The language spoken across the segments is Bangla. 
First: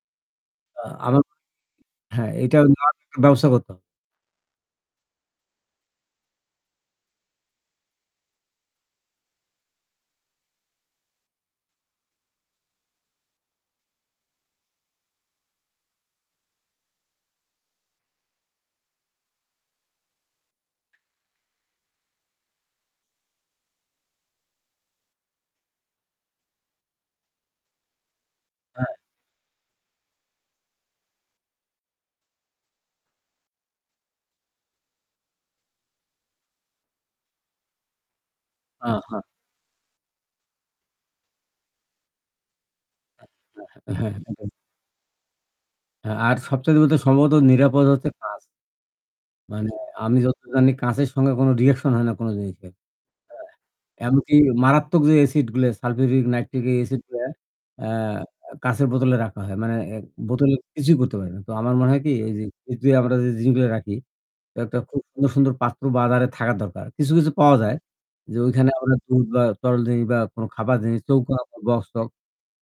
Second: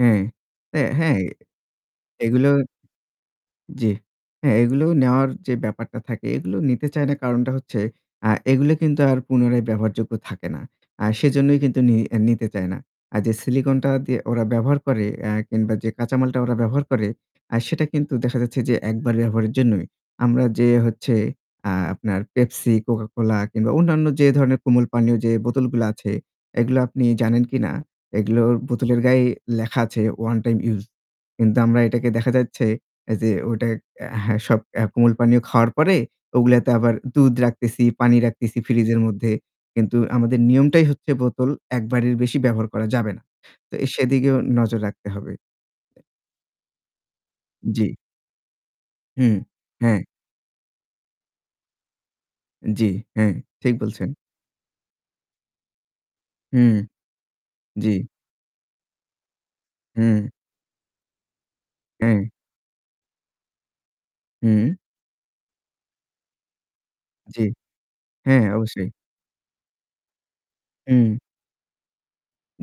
হ্যাঁ, এ্যা আ হ্যাঁ, আমার [unintelligible] হ্যাঁ এগুলো এটার [unintelligible] ব্যবস্থা করত জ্বি। হ্যাঁ, এগুলো নেওয়ার যে ব্যাপারটা থাকে এগুলো নিতে চায় না কারণটা হচ্ছে আ এগুলো কিন্তু আর পুনরায় ব্যবহারযোগ্য থাকে না। আ সেজন্যই কিন্তু নি নিতে চায় না। আর যে সিলিকনটা দিয়ে ওরা ব্যবহার করে এ্যা কিংবা যে কাঁচামালটা ওরা ব্যবহার করে আ সেটা কিন্তু দেখা যাচ্ছে যে একবার ব্যবহারের জন্যই, আমরা যে হচ্ছে আ আপনার পেপসি, কোকাকোলা কিংবা অন্যান্য যে ধরনের কোমল পানীয় যে বোতলগুলো আছে এগুলো আপনি জানেন কিনা এগুলো হ্যাঁ। বোতলের গায়ে লেখা আছে 'ওয়ান টাইম ইউস', কিন্তু আমরা এটাকে দেখা যাচ্ছে যে ওটা অ্যা হ্যাঁ, সব কোমল পানীয় খাওয়ার পরে ওগুলাতে আবার দুধ রাখতেছি, পানি রাখতেছি হ্যাঁ, ফ্রিজের হ্যাঁ। মধ্যে। কিন্তু আমাদের নিয়মটাই হচ্ছে বোতল একবারের বেশি ব্যবহার করা যাবে না। আ তো হ্যাঁ, হ্যাঁ, হ্যাঁ, সেদিকেও হ্যাঁ। নজর রাখতে হবে। হ্যাঁ, আর সবচাইতে বলতে সম্ভবত নিরাপদ জ্বি। হচ্ছে কাঁচ। হু, মানে হ্যাঁ। আমি যত জানি কাঁচের সঙ্গে কোনো রিঅ্যাকশন হয় না কোনো জিনিসের। জী, হ্যাঁ, ঠিক এ্যা বলছেন। এমনকি মারাত্মক যে এসিড গুলো সালফিউরিক নাইট্রিক হুম। এসিড গুলো আ কা জ্বী। কাচের বোতলে রাখা হয়। মানে এর হুম। বোতলে কিছুই করতে পারি না। তো আমার মনে হয় কি হম। এই যে [unintelligible] আমরা যে জিনিসগুলো রাখি, হুম। একটা খু খুব সুন্দর সুন্দর পাত্র বাজারে থাকা দরকার। কিছু, কিছু, জ্বী। পাওয়া যায় যে হ্যাঁ ওইখানে অবশ্যই। আমরা দুধ বা তরল জিনিস বা কোনো খাবার জিনিস, হুম। চৌকোনা বক্স-টক্স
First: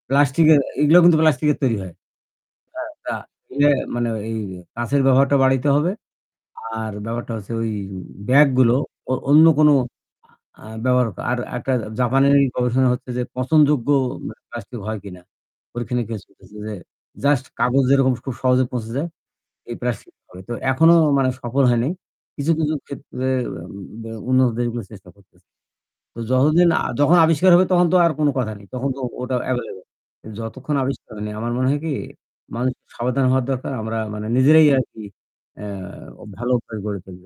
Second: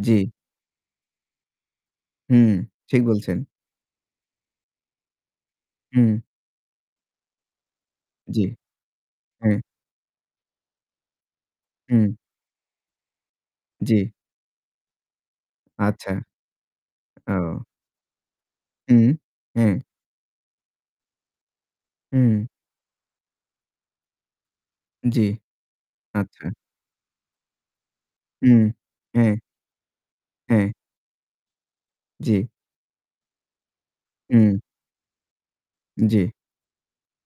জ্বি। প্লাস্টিক এর এগুলোও কিন্তু প্লাস্টিক এর তৈরি হয়। হুম হ্যাঁ, ঠিক বলছেন। না মানে এই কাঁচের ব্যবহারটা বাড়াইতে হবে। হুম। আর ব্যাপারটা হচ্ছে ওই জ্বী। ব্যাগগুলো অ অন্য হুম। কোনো আ ব্যবহার আর একটা হুম। জাপানের গবেষণা হচ্ছে যে পচনযোগ্য জ্বি। প্লাস্টিক হয় কিনা। ওখানে আচ্ছা। কেস হইতেসে যে জাস্ট ও। কাগজ যেরকম খুব সহজে পৌঁছে হু, যায় এই হ্যাঁ। প্লাস্টিক [unintelligible] তো এখনো মানে সফল হয় নাই। হুম। কিছু, কিছু, ক্ষেত্রে অ্যা ব্যা উন্নত দেশগুলো চেষ্টা জ্বি, করতেছে। তো আচ্ছা। যতদিন আ যখন আবিষ্কার হবে তখন তো আর কোনো কথা হুম, নেই। তখন তো হ্যাঁ। ওটা এভেইলেবল। হ্যাঁ। যতক্ষণ আবিষ্কার হয়নি। আমার মনে হয় কি? জ্বী। মানুষের সাবধান হওয়া দরকার আমরা মানে হুম। নিজেরাই আরকি এ্যা জ্বী। ভালো অভ্যাস করে তুলবো।